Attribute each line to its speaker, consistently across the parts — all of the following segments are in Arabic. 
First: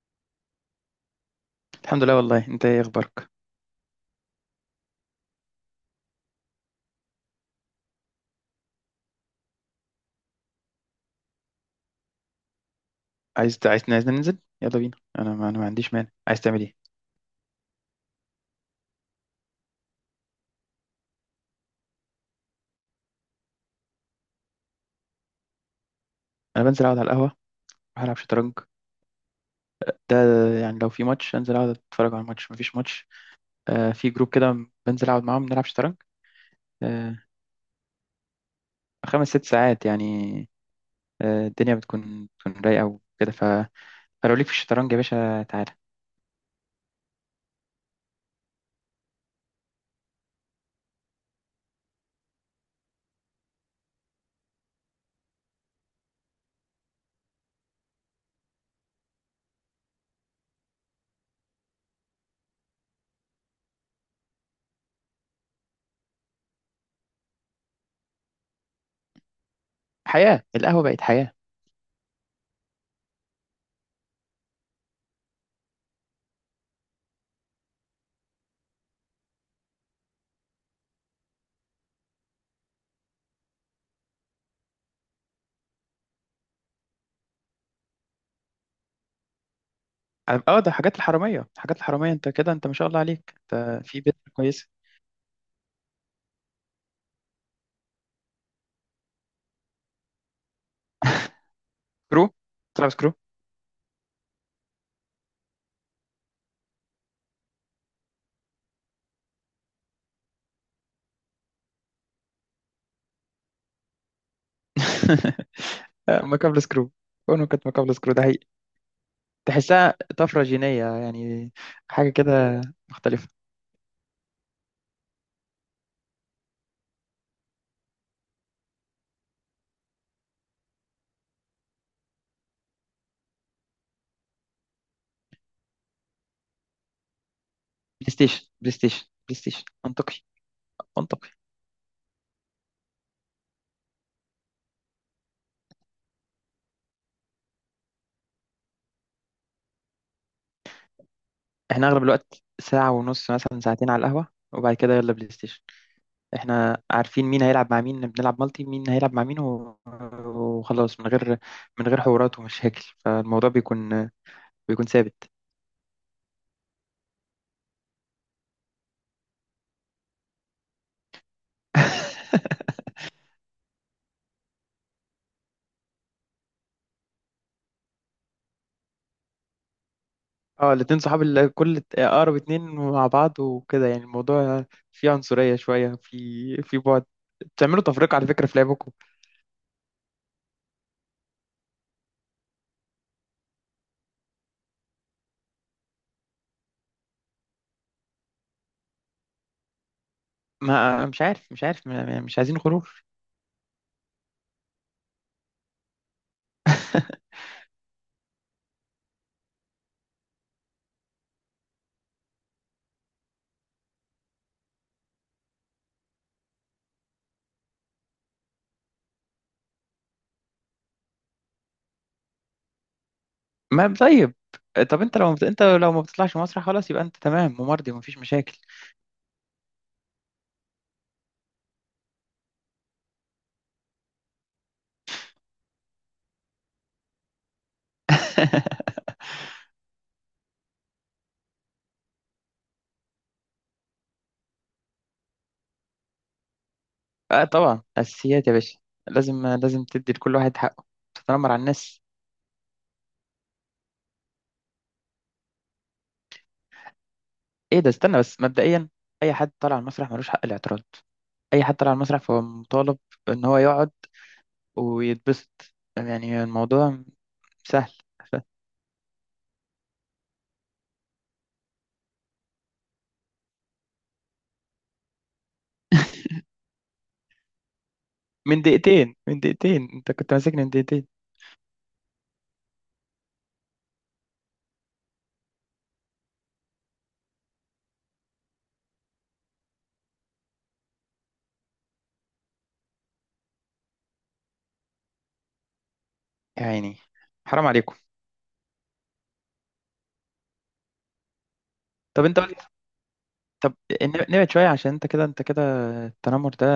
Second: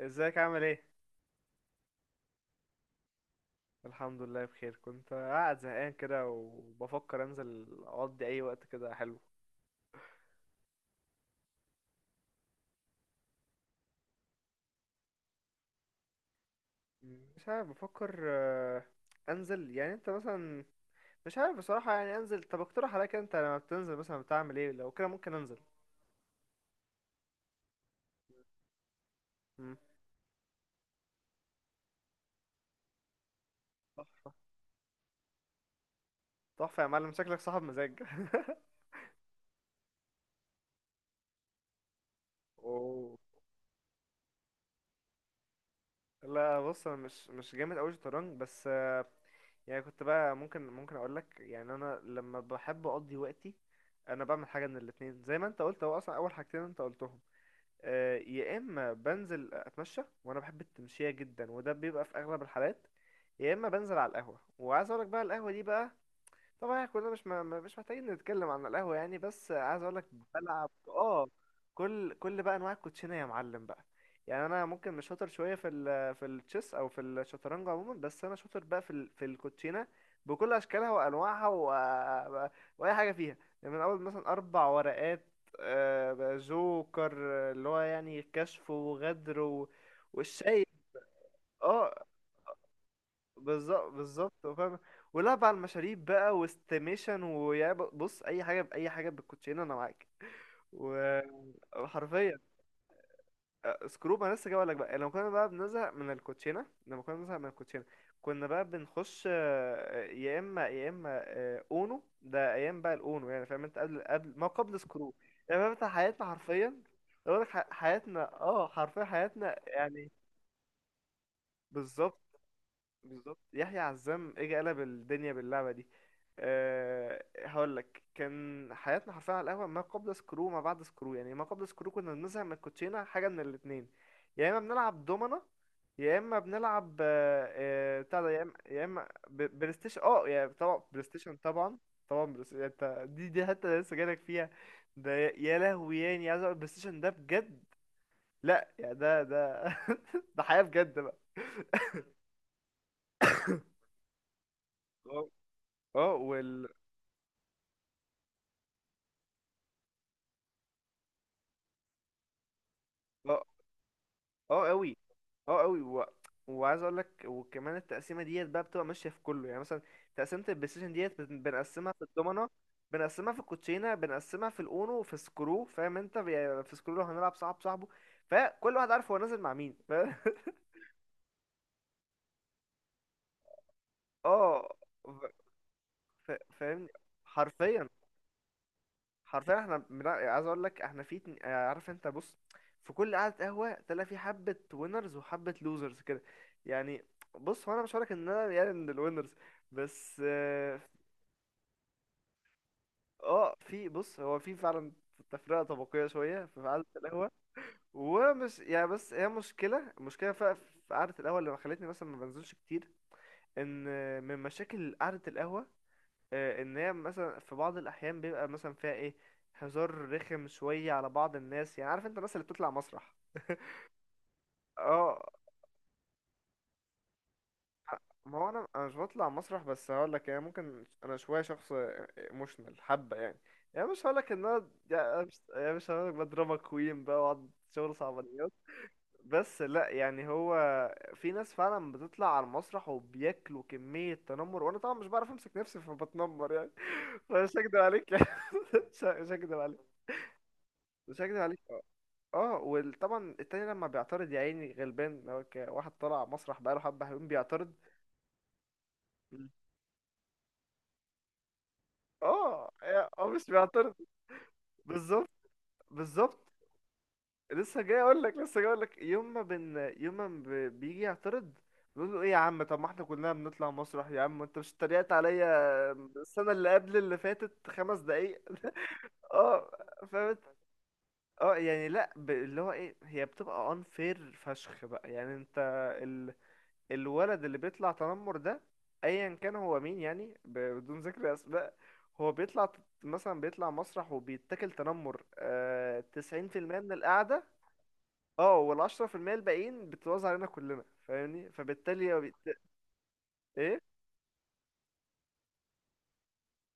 Speaker 1: ازيك؟ عامل ايه؟
Speaker 2: الحمد لله، والله انت ايه اخبارك؟
Speaker 1: الحمد لله، بخير. كنت قاعد زهقان كده وبفكر انزل اقضي اي وقت كده حلو.
Speaker 2: عايزنا ننزل، يلا بينا. انا ما عنديش مانع، عايز تعمل ايه؟
Speaker 1: مش عارف، بفكر. انزل يعني انت مثلا. مش عارف بصراحة، يعني انزل. طب اقترح عليك، انت لما بتنزل مثلا بتعمل ايه؟ لو كده ممكن انزل.
Speaker 2: انا بنزل اقعد على القهوه، اروح العب شطرنج.
Speaker 1: مم.
Speaker 2: ده يعني لو في ماتش انزل اقعد اتفرج على الماتش. مفيش ماتش. آه، في جروب كده بنزل اقعد معاهم نلعب شطرنج.
Speaker 1: تحفة يا معلم،
Speaker 2: آه،
Speaker 1: شكلك صاحب مزاج.
Speaker 2: 5 6 ساعات يعني. آه، الدنيا بتكون رايقه
Speaker 1: اوه.
Speaker 2: وكده فلو ليك في الشطرنج يا باشا تعالى.
Speaker 1: لا بص، انا مش جامد قوي شطرنج، بس يعني كنت بقى ممكن اقول لك، يعني انا لما بحب اقضي وقتي. انا بعمل حاجه من الاتنين، زي ما انت قلت هو اصلا اول حاجتين انت قلتهم. يا اما بنزل اتمشى وانا بحب التمشيه جدا، وده بيبقى في اغلب الحالات. يا اما بنزل على القهوه، وعايز اقول لك بقى القهوه دي بقى. طبعا احنا كلنا مش محتاجين نتكلم عن القهوة يعني، بس عايز اقول لك.
Speaker 2: حياه
Speaker 1: بلعب،
Speaker 2: القهوه بقت
Speaker 1: اه.
Speaker 2: حياه.
Speaker 1: كل بقى انواع الكوتشينة يا معلم بقى. يعني انا ممكن مش شاطر شوية في في التشيس او في الشطرنج عموما، بس انا شاطر بقى في في الكوتشينة بكل اشكالها وانواعها واي حاجة فيها. يعني من اول مثلا اربع ورقات، جوكر، اللي هو يعني كشف وغدر
Speaker 2: اه،
Speaker 1: والشاي.
Speaker 2: ده حاجات الحراميه حاجات
Speaker 1: اه،
Speaker 2: الحراميه، انت كده، انت ما شاء الله عليك، انت
Speaker 1: بالظبط
Speaker 2: في بيت
Speaker 1: بالظبط،
Speaker 2: كويس.
Speaker 1: فاهم. ولعب على المشاريب بقى واستيميشن، بص اي حاجه باي حاجه بالكوتشينه انا معاك. و-
Speaker 2: كرو،
Speaker 1: وحرفيا.
Speaker 2: تلعب سكرو.
Speaker 1: سكروب انا لسه جاي لك بقى. لما كنا بنزهق من الكوتشينه كنا بقى بنخش، يا اما اونو. ده ايام بقى الاونو، يعني فاهم انت قبل ما قبل سكروب. يعني فاهم انت، حياتنا
Speaker 2: مكابل
Speaker 1: حرفيا.
Speaker 2: سكرو،
Speaker 1: اقول
Speaker 2: كونه
Speaker 1: لك
Speaker 2: كانت مكابل سكرو ده
Speaker 1: حياتنا
Speaker 2: حقيقي.
Speaker 1: اه حرفيا، حياتنا
Speaker 2: تحسها
Speaker 1: يعني.
Speaker 2: طفرة جينية يعني، حاجة
Speaker 1: بالظبط.
Speaker 2: كده مختلفة.
Speaker 1: بالظبط. يحيى عزام اجى قلب الدنيا باللعبه دي. أه، هقول لك كان حياتنا حرفيا على القهوه، ما قبل سكرو ما بعد سكرو. يعني ما قبل سكرو كنا بنزهق من الكوتشينه، حاجه من الاثنين. يا اما بنلعب دومنا، يا اما بنلعب
Speaker 2: بلاي
Speaker 1: بتاع ده، يا
Speaker 2: ستيشن
Speaker 1: اما
Speaker 2: بلاي
Speaker 1: يا
Speaker 2: ستيشن
Speaker 1: اما
Speaker 2: بلاي ستيشن،
Speaker 1: بلاي ستيشن.
Speaker 2: منطقي،
Speaker 1: اه يعني طبعا بلاي
Speaker 2: منطقي.
Speaker 1: ستيشن طبعا. طبعا بلاي ستيشن. انت دي حتى أنا لسه جايلك فيها. ده يا لهوي، يعني عايز اقول البلاي ستيشن ده بجد. لا يعني ده ده حياه بجد بقى.
Speaker 2: احنا أغلب الوقت ساعة ونص، مثلا ساعتين على القهوة، وبعد كده يلا بلاي ستيشن.
Speaker 1: اه
Speaker 2: احنا عارفين مين هيلعب مع مين، بنلعب مالتي، مين هيلعب مع مين و- وخلاص، من غير حوارات ومشاكل،
Speaker 1: اه،
Speaker 2: فالموضوع بيكون
Speaker 1: اه
Speaker 2: بيكون
Speaker 1: قوي.
Speaker 2: ثابت.
Speaker 1: اه قوي وعايز اقول لك، وكمان التقسيمه ديت بقى بتبقى ماشيه في كله، يعني مثلا تقسيمه البلاي ستيشن ديت بنقسمها في الدومنه، بنقسمها في الكوتشينه، بنقسمها في الاونو، في سكرو. فاهم انت؟ يعني في سكرو لو هنلعب صاحب صاحبه فكل واحد عارف هو نازل مع مين
Speaker 2: اه، الاتنين صحاب، اللي كل اقرب اتنين مع بعض وكده، يعني الموضوع
Speaker 1: اه.
Speaker 2: فيه
Speaker 1: ف...
Speaker 2: عنصرية شوية في
Speaker 1: فاهمني.
Speaker 2: بعد. بتعملوا
Speaker 1: حرفيا.
Speaker 2: تفرقة على فكرة في لعبكم.
Speaker 1: حرفيا احنا عايز اقول لك احنا عارف انت، بص. في كل قعدة قهوة تلاقي في حبة وينرز وحبة لوزرز كده، يعني. بص، هو انا مش هقولك ان انا يعني من الوينرز، بس اه.
Speaker 2: ما، مش عارف، مش عايزين خروج.
Speaker 1: في بص هو في فعلا تفرقة طبقية شوية في قعدة القهوة. ومش يعني، بس هي مشكلة مشكلة في قعدة القهوة اللي خلتني مثلا ما بنزلش كتير. ان من مشاكل قعدة القهوة، ان هي مثلا في بعض الاحيان بيبقى مثلا فيها ايه، هزار رخم شويه على بعض الناس، يعني عارف انت الناس اللي بتطلع مسرح.
Speaker 2: ما طيب. طب،
Speaker 1: اه.
Speaker 2: انت لو ما بتطلعش مسرح خلاص، يبقى انت تمام ومرضي ومفيش
Speaker 1: ما هو
Speaker 2: مشاكل.
Speaker 1: انا مش بطلع مسرح، بس هقول لك يعني ممكن انا شويه شخص ايموشنال حبه يعني. يعني مش هقول لك ان انا، يعني مش هقول لك بضربك كوين بقى واقعد شغل صعبانيات. بس لا يعني هو، في ناس فعلا بتطلع على المسرح وبياكلوا كميه تنمر، وانا طبعا مش بعرف امسك نفسي فبتنمر يعني.
Speaker 2: اه،
Speaker 1: فمش هكدب
Speaker 2: طبعا
Speaker 1: عليك يعني.
Speaker 2: اساسيات يا باشا.
Speaker 1: مش
Speaker 2: لازم
Speaker 1: هكدب عليك.
Speaker 2: لازم تدي لكل واحد حقه.
Speaker 1: مش هكدب
Speaker 2: تتنمر
Speaker 1: عليك،
Speaker 2: على
Speaker 1: اه.
Speaker 2: الناس؟
Speaker 1: وطبعا التاني لما بيعترض يا عيني غلبان، لو واحد طلع مسرح بقاله حبة حلوين بيعترض.
Speaker 2: ايه ده؟ استنى بس، مبدئيا اي
Speaker 1: مم.
Speaker 2: حد طالع على المسرح ملوش حق الاعتراض. اي حد طالع على المسرح فهو
Speaker 1: اه،
Speaker 2: مطالب
Speaker 1: اه،
Speaker 2: ان
Speaker 1: مش
Speaker 2: هو يقعد
Speaker 1: بيعترض. بالظبط،
Speaker 2: ويتبسط، يعني
Speaker 1: بالظبط.
Speaker 2: الموضوع
Speaker 1: لسه
Speaker 2: سهل.
Speaker 1: جاي اقول لك لسه جاي اقول لك يوم ما بيجي يعترض، بيقول له ايه يا عم، طب ما احنا كلنا بنطلع مسرح يا عم، انت مش اتريقت عليا السنه اللي قبل اللي فاتت 5 دقايق؟
Speaker 2: من دقيقتين، من
Speaker 1: اه،
Speaker 2: دقيقتين انت كنت
Speaker 1: فاهم.
Speaker 2: ماسكني من دقيقتين.
Speaker 1: اه يعني لا اللي هو ايه، هي بتبقى unfair فشخ بقى، يعني انت الولد اللي بيطلع تنمر ده، ايا كان هو مين، يعني بدون ذكر اسماء، هو مثلا بيطلع مسرح وبيتاكل تنمر، تسعين في
Speaker 2: يا
Speaker 1: المية من
Speaker 2: عيني،
Speaker 1: القعدة.
Speaker 2: حرام عليكم.
Speaker 1: اه، و10% الباقيين بتتوزع علينا كلنا، فاهمني، فبالتالي هو
Speaker 2: طب انت قلت، طب
Speaker 1: ايه،
Speaker 2: ن- نبعد شوية، عشان انت كده، انت كده، التنمر ده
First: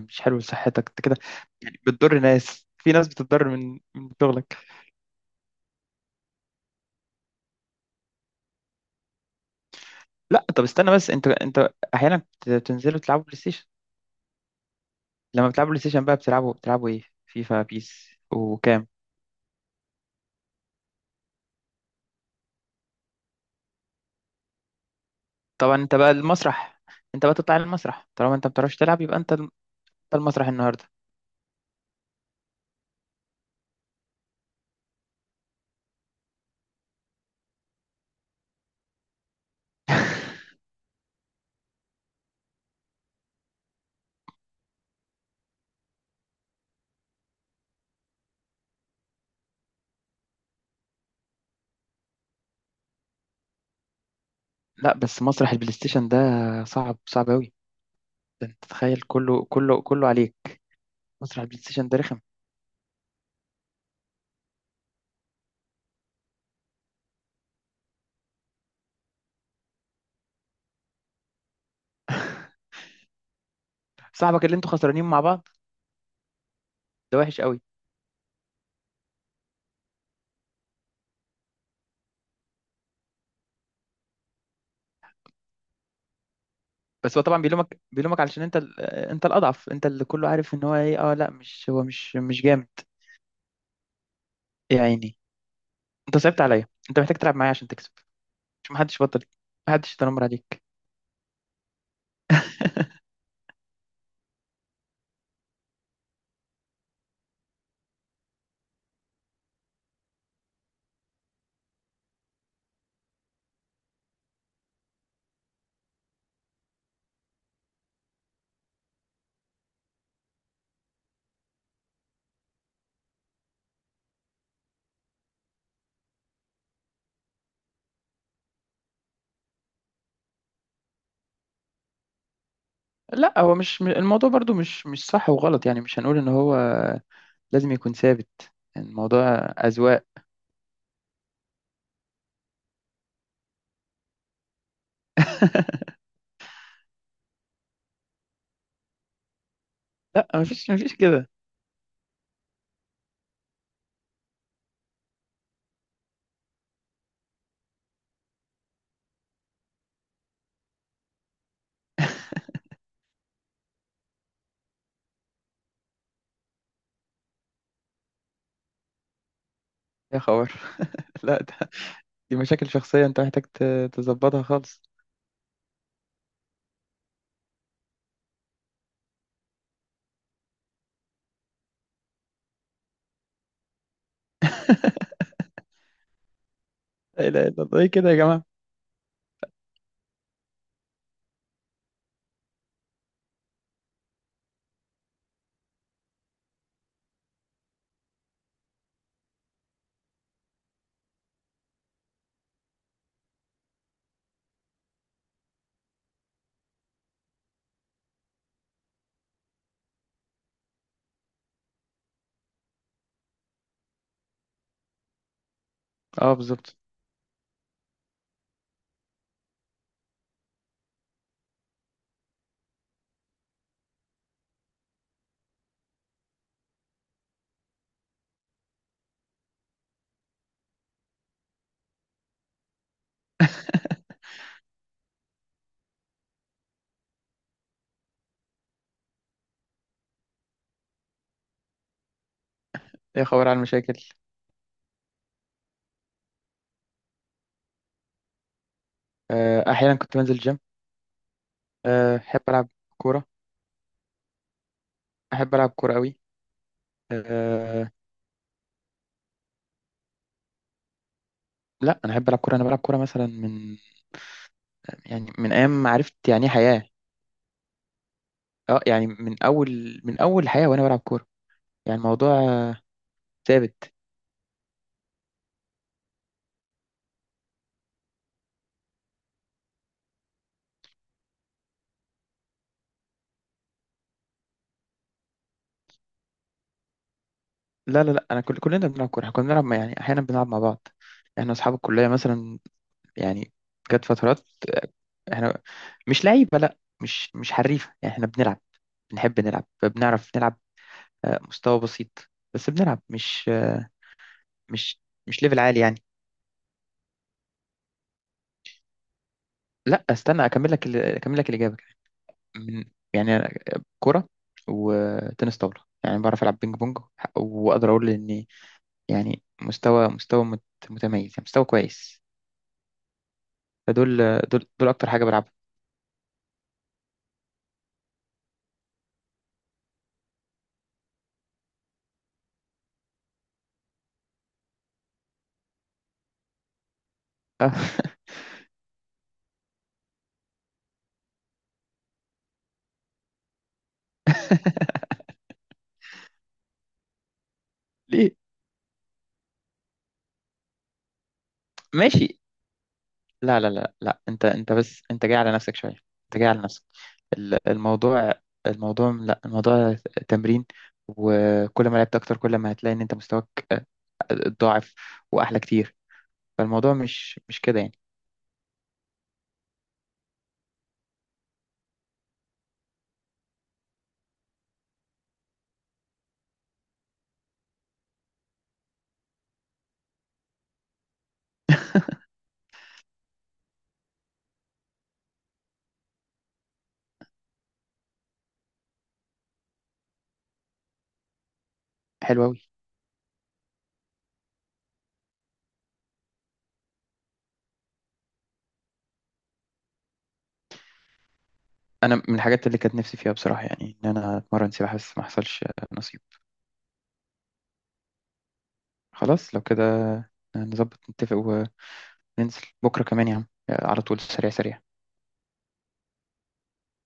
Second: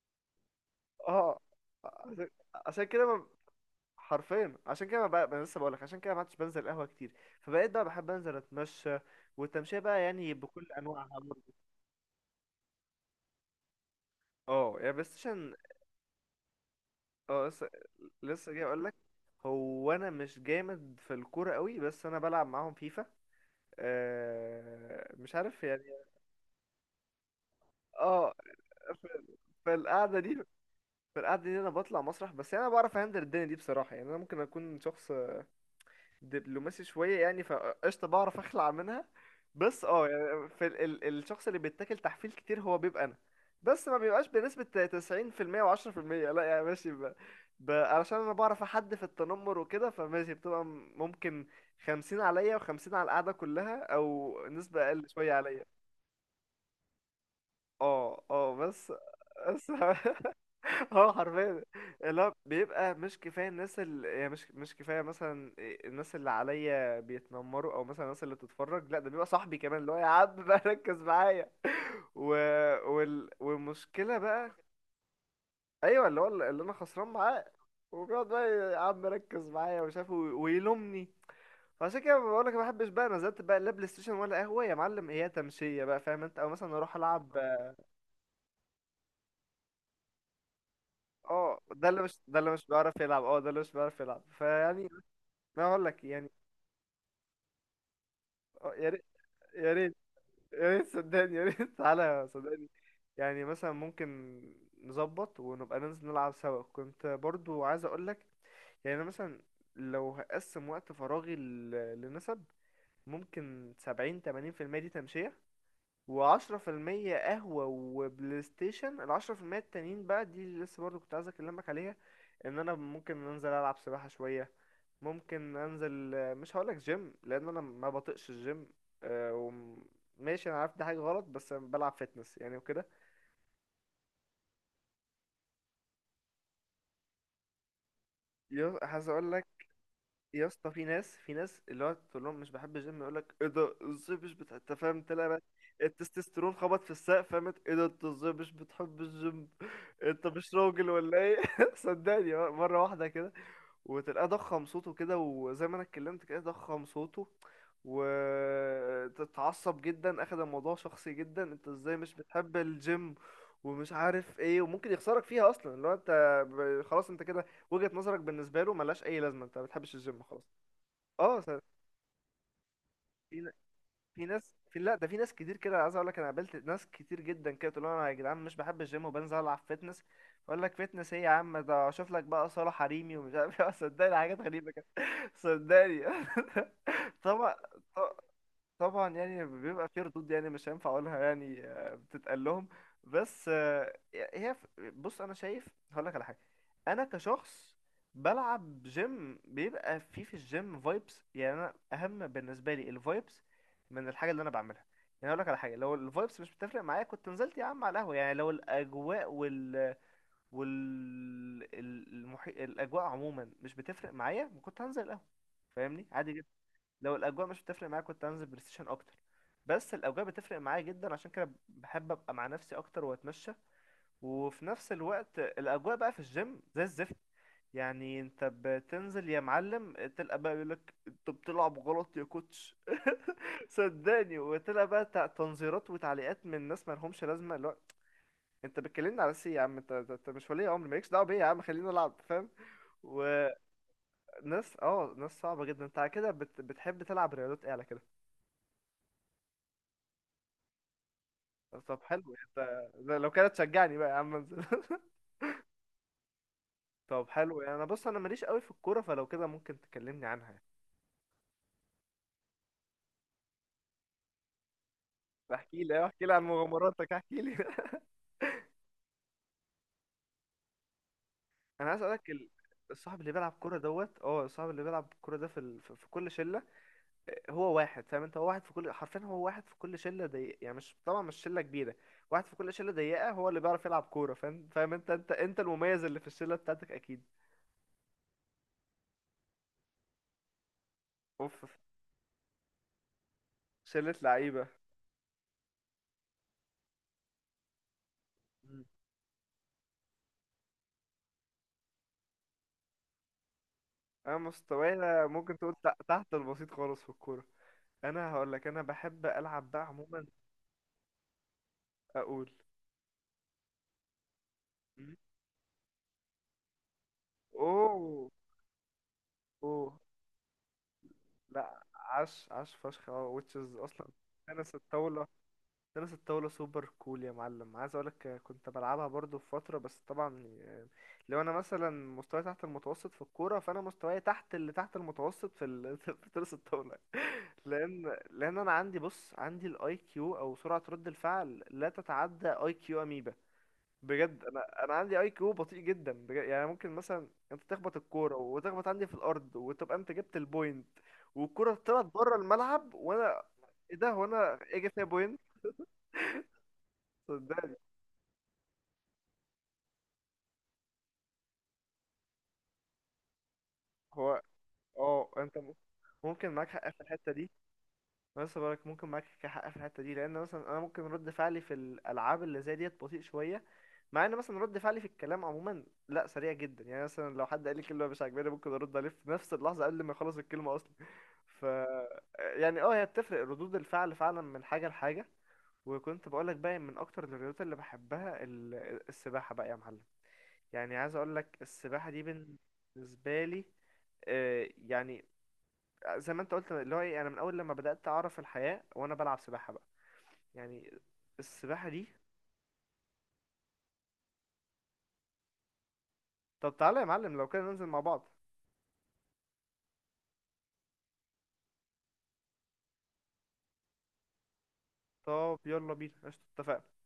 Speaker 2: مش حلو لصحتك انت كده.
Speaker 1: اه،
Speaker 2: يعني بتضر
Speaker 1: عشان
Speaker 2: ناس،
Speaker 1: عشان
Speaker 2: في
Speaker 1: كده
Speaker 2: ناس
Speaker 1: ما...
Speaker 2: بتتضرر من
Speaker 1: حرفيا
Speaker 2: شغلك.
Speaker 1: عشان كده ما أنا لسه بقولك عشان كده ما عدتش بنزل القهوة كتير. فبقيت بقى بحب انزل اتمشى، والتمشية بقى يعني
Speaker 2: لا طب
Speaker 1: بكل
Speaker 2: استنى بس،
Speaker 1: انواعها
Speaker 2: انت
Speaker 1: برضه.
Speaker 2: انت احيانا بتنزلوا تلعبوا بلاي ستيشن؟
Speaker 1: اه يعني بلاي
Speaker 2: لما
Speaker 1: ستيشن.
Speaker 2: بتلعبوا بلاي ستيشن بقى، بتلعبوا ايه،
Speaker 1: اه،
Speaker 2: فيفا،
Speaker 1: لسه
Speaker 2: بيس
Speaker 1: لسه جاي اقول
Speaker 2: وكام؟
Speaker 1: لك. هو انا مش جامد في الكوره قوي، بس انا بلعب معاهم فيفا. مش عارف
Speaker 2: طبعا
Speaker 1: يعني.
Speaker 2: انت بقى المسرح، انت بقى تطلع المسرح
Speaker 1: اه،
Speaker 2: طالما انت ما بتعرفش تلعب،
Speaker 1: في
Speaker 2: يبقى
Speaker 1: في
Speaker 2: انت
Speaker 1: القعده دي.
Speaker 2: المسرح النهارده.
Speaker 1: في القعده دي انا بطلع مسرح، بس يعني انا بعرف اهندل الدنيا دي بصراحه، يعني انا ممكن اكون شخص دبلوماسي شويه يعني، فقشطه بعرف اخلع منها. بس اه يعني في ال ال الشخص اللي بيتاكل تحفيل كتير هو بيبقى انا. بس ما بيبقاش بنسبه 90% و10%. لا يعني ماشي علشان انا بعرف احد في التنمر وكده، فماشي بتبقى ممكن 50 عليا و50 على القعده كلها، او نسبه
Speaker 2: لا
Speaker 1: اقل
Speaker 2: بس
Speaker 1: شويه
Speaker 2: مسرح
Speaker 1: عليا.
Speaker 2: البلاي ستيشن ده صعب صعب قوي.
Speaker 1: اه،
Speaker 2: ده
Speaker 1: اه،
Speaker 2: انت
Speaker 1: بس.
Speaker 2: تتخيل كله
Speaker 1: بس.
Speaker 2: كله كله عليك.
Speaker 1: اه،
Speaker 2: مسرح البلاي
Speaker 1: حرفيا.
Speaker 2: ستيشن ده رخم.
Speaker 1: لا بيبقى مش كفايه الناس، اللي يعني مش كفايه مثلا الناس اللي عليا بيتنمروا او مثلا الناس اللي بتتفرج، لا ده بيبقى صاحبي كمان اللي هو يا عم بقى ركز معايا. و... والمشكله
Speaker 2: صاحبك
Speaker 1: بقى،
Speaker 2: اللي انتوا خسرانين مع بعض
Speaker 1: ايوه، اللي هو اللي انا خسران
Speaker 2: ده وحش
Speaker 1: معاه.
Speaker 2: قوي.
Speaker 1: وبيقعد بقى يا عم ركز معايا ومش عارف، ويلومني. فعشان كده بقول لك ما بحبش بقى، نزلت بقى لا بلاي ستيشن ولا قهوه يا معلم، هي تمشيه بقى فاهم انت، او مثلا اروح
Speaker 2: بس هو
Speaker 1: العب.
Speaker 2: طبعا بيلومك بيلومك علشان انت الاضعف، انت اللي كله عارف ان هو ايه. اه لا،
Speaker 1: اه،
Speaker 2: مش هو مش
Speaker 1: ده
Speaker 2: مش
Speaker 1: اللي مش
Speaker 2: جامد.
Speaker 1: بيعرف يلعب، اه ده اللي مش بيعرف يلعب
Speaker 2: يا
Speaker 1: فيعني،
Speaker 2: عيني،
Speaker 1: ما اقول لك
Speaker 2: انت
Speaker 1: يعني.
Speaker 2: صعبت عليا، انت محتاج تلعب معايا عشان تكسب. مش
Speaker 1: يا
Speaker 2: محدش
Speaker 1: ريت.
Speaker 2: بطل.
Speaker 1: يا
Speaker 2: محدش
Speaker 1: ريت.
Speaker 2: يتنمر عليك.
Speaker 1: يا ريت صدقني، يا ريت. تعالى صدقني. يعني مثلا ممكن نظبط ونبقى ننزل نلعب سوا. كنت برضو عايز اقولك، يعني انا مثلا لو هقسم وقت فراغي لنسب، ممكن سبعين تمانين في المية دي تمشية، و10% قهوة وبلاي ستيشن. 10% التانيين بقى دي اللي لسه برضه كنت عايز أكلمك عليها، إن أنا ممكن أنزل ألعب سباحة شوية. ممكن أنزل، مش هقولك جيم، لأن أنا ما بطيقش الجيم. آه، وم- ماشي أنا عارف دي حاجة غلط، بس أنا بلعب فيتنس يعني وكده.
Speaker 2: لا، هو مش م- الموضوع برضو مش صح وغلط، يعني مش هنقول ان هو لازم يكون ثابت،
Speaker 1: عايز
Speaker 2: الموضوع
Speaker 1: أقولك،
Speaker 2: اذواق.
Speaker 1: يا اسطى، في ناس اللي هو تقول لهم مش بحب الجيم يقول لك ايه ده، ازاي مش بتحب؟ انت فاهم، تلاقي بقى التستوستيرون خبط في السقف. فهمت؟ ايه ده، انت ازاي مش بتحب الجيم؟ انت
Speaker 2: لا،
Speaker 1: مش
Speaker 2: مفيش
Speaker 1: راجل
Speaker 2: مفيش
Speaker 1: ولا
Speaker 2: كده.
Speaker 1: ايه؟ صدقني، مره واحده كده، وتلاقيه ضخم صوته كده، وزي ما انا اتكلمت كده، ضخم صوته، وتتعصب جدا، اخد الموضوع شخصي جدا، انت ازاي مش بتحب الجيم ومش عارف ايه، وممكن يخسرك فيها اصلا لو انت خلاص انت كده، وجهة نظرك بالنسبة له ملهاش أي لازمة، أنت ما بتحبش
Speaker 2: يا
Speaker 1: الجيم خلاص.
Speaker 2: خبر.
Speaker 1: أه،
Speaker 2: لا، دي مشاكل شخصية، انت
Speaker 1: في
Speaker 2: محتاج
Speaker 1: ن- في
Speaker 2: تظبطها
Speaker 1: ناس في
Speaker 2: خالص.
Speaker 1: لا ده في ناس كتير كده، عايز أقول لك أنا قابلت ناس كتير جدا كده تقول لهم أنا يا جدعان مش بحب الجيم وبنزل ألعب فيتنس، يقول لك فيتنس إيه يا عم، ده أشوف لك بقى صالة حريمي ومش عارف إيه، صدقني، حاجات غريبة كده. صدقني.
Speaker 2: لا اله
Speaker 1: طبعا.
Speaker 2: الا الله، ايه كده يا جماعة؟
Speaker 1: طبعا يعني بيبقى في ردود يعني مش هينفع اقولها يعني، بتتقال لهم. بس هي بص، انا شايف هقول لك على حاجه. انا كشخص بلعب جيم بيبقى في الجيم فايبس، يعني انا اهم بالنسبه لي الفايبس من الحاجه اللي انا بعملها. يعني اقول لك على حاجه، لو الفايبس مش بتفرق معايا كنت نزلت يا عم على القهوه. يعني لو الاجواء وال الاجواء عموما مش بتفرق معايا ما كنت هنزل القهوه، فاهمني، عادي
Speaker 2: اه
Speaker 1: جدا.
Speaker 2: بالظبط.
Speaker 1: لو الاجواء مش بتفرق معايا كنت هنزل بلاي ستيشن اكتر، بس الاجواء بتفرق معايا جدا، عشان كده بحب ابقى مع نفسي اكتر واتمشى. وفي نفس الوقت الاجواء بقى في الجيم زي الزفت. يعني انت بتنزل يا معلم تلقى بقى يقولك انت بتلعب غلط يا كوتش. صدقني، وتلقى بقى تنظيرات وتعليقات من ناس ما لهمش لازمه، اللي هو انت بتكلمني على سي يا عم، انت انت أنت مش ولي امر، مالكش دعوه بيا يا عم، خلينا نلعب، فاهم؟
Speaker 2: يا خبر
Speaker 1: وناس،
Speaker 2: على المشاكل.
Speaker 1: اه، ناس صعبه جدا. انت على كده بتحب تلعب رياضات ايه على كده؟
Speaker 2: آه، احيانا كنت بنزل جيم.
Speaker 1: طب
Speaker 2: آه،
Speaker 1: حلو.
Speaker 2: احب
Speaker 1: انت
Speaker 2: العب كورة.
Speaker 1: لو كده تشجعني بقى يا عم انزل.
Speaker 2: احب العب كورة قوي.
Speaker 1: طب حلو، يعني انا
Speaker 2: أه،
Speaker 1: بص انا ماليش قوي في الكوره، فلو كده ممكن تكلمني عنها يعني.
Speaker 2: لا انا احب العب كورة، انا بلعب كورة مثلا من ايام
Speaker 1: احكي
Speaker 2: ما
Speaker 1: لي،
Speaker 2: عرفت
Speaker 1: احكي لي عن
Speaker 2: يعني ايه حياة.
Speaker 1: مغامراتك، احكي لي.
Speaker 2: اه يعني من اول حياة وانا بلعب كورة.
Speaker 1: انا
Speaker 2: يعني
Speaker 1: عايز
Speaker 2: الموضوع
Speaker 1: اقولك،
Speaker 2: ثابت.
Speaker 1: الصاحب اللي بيلعب كوره ده في ال... في في كل شله، هو واحد فاهم انت، هو واحد في كل، حرفيا هو واحد في كل شله ضيقه، يعني مش طبعا مش شله كبيره. واحد في كل شله ضيقه هو اللي بيعرف يلعب كوره، فاهم؟ فاهم انت، انت المميز اللي في الشله بتاعتك اكيد.
Speaker 2: لا لا لا، انا كلنا بنلعب كورة، احنا كنا بنلعب، يعني احيانا بنلعب مع بعض، احنا
Speaker 1: اوف،
Speaker 2: اصحاب الكلية مثلا، يعني جت
Speaker 1: شله
Speaker 2: فترات.
Speaker 1: لعيبه.
Speaker 2: احنا مش لعيبة، لا مش حريفة يعني، احنا بنلعب، بنحب نلعب، بنعرف نلعب. آه، مستوى بسيط بس بنلعب، مش آه،
Speaker 1: انا
Speaker 2: مش
Speaker 1: مستواي
Speaker 2: مش
Speaker 1: ممكن
Speaker 2: ليفل
Speaker 1: تقول
Speaker 2: عالي يعني.
Speaker 1: تحت البسيط خالص في الكوره. انا هقول لك، انا بحب العب بقى
Speaker 2: لا،
Speaker 1: عموما.
Speaker 2: استنى اكمل لك الإجابة.
Speaker 1: اقول.
Speaker 2: من يعني أنا، كرة
Speaker 1: م؟
Speaker 2: وتنس طاولة، يعني بعرف العب بينج بونج، واقدر اقول
Speaker 1: اوه.
Speaker 2: اني يعني
Speaker 1: اوه،
Speaker 2: مستوى متميز يعني، مستوى
Speaker 1: لا،
Speaker 2: كويس.
Speaker 1: عاش عاش فشخ، اه، وتشز اصلا.
Speaker 2: فدول، دول
Speaker 1: تنس
Speaker 2: دول اكتر حاجة
Speaker 1: الطاوله.
Speaker 2: بلعبها.
Speaker 1: تنس الطاولة سوبر كول يا معلم، عايز اقولك كنت بلعبها برضو في فترة، بس طبعا لو انا مثلا مستواي تحت المتوسط في الكورة، فانا مستواي تحت اللي تحت المتوسط في تنس الطاولة.
Speaker 2: آه،
Speaker 1: لان انا عندي، بص عندي، الاي كيو او سرعة رد الفعل لا تتعدى اي كيو اميبا. بجد، انا عندي اي كيو بطيء جدا بجد. يعني ممكن مثلا انت تخبط
Speaker 2: ليه؟
Speaker 1: الكورة وتخبط عندي في الارض وتبقى انت جبت البوينت، والكرة طلعت بره
Speaker 2: ماشي.
Speaker 1: الملعب وانا،
Speaker 2: لا لا لا
Speaker 1: ايه ده،
Speaker 2: لا،
Speaker 1: هو
Speaker 2: انت
Speaker 1: انا
Speaker 2: انت
Speaker 1: اجي
Speaker 2: بس
Speaker 1: فيها
Speaker 2: انت جاي
Speaker 1: بوينت؟
Speaker 2: على نفسك شويه. انت جاي على نفسك. ال-
Speaker 1: صدقني.
Speaker 2: الموضوع الموضوع، لا، الموضوع تمرين. وكل ما لعبت اكتر كل ما هتلاقي ان انت مستواك
Speaker 1: هو،
Speaker 2: اتضاعف،
Speaker 1: اه، انت
Speaker 2: واحلى كتير.
Speaker 1: ممكن معاك حق
Speaker 2: فالموضوع
Speaker 1: في الحته
Speaker 2: مش
Speaker 1: دي.
Speaker 2: مش كده يعني.
Speaker 1: أنا لسه بقولك ممكن معاك حق في الحته دي، لان مثلا انا ممكن رد فعلي في الالعاب اللي زي ديت بطيء شويه، مع ان مثلا رد فعلي في الكلام عموما لا، سريع جدا. يعني مثلا لو حد قال لي كلمه مش عاجباني ممكن ارد عليه في نفس اللحظه قبل ما يخلص الكلمه اصلا. ف يعني اه هي بتفرق ردود الفعل فعلا من حاجه لحاجه. وكنت بقولك بقى من اكتر الرياضات اللي بحبها السباحه بقى يا معلم. يعني عايز اقولك السباحه دي
Speaker 2: حلو قوي.
Speaker 1: بالنسبه لي، يعني زي ما انت قلت اللي هو ايه، انا من اول لما بدأت اعرف الحياة وانا بلعب سباحة بقى، يعني السباحة دي.
Speaker 2: انا من الحاجات اللي كانت نفسي فيها بصراحه، يعني ان انا اتمرن سباحه، بس ما حصلش نصيب.
Speaker 1: طب تعالى يا معلم لو كده ننزل مع بعض.
Speaker 2: خلاص لو كده، نظبط نتفق وننزل. بكره كمان يا عم، على طول، سريع سريع.
Speaker 1: طب يلا بينا، قشطة، اتفقنا.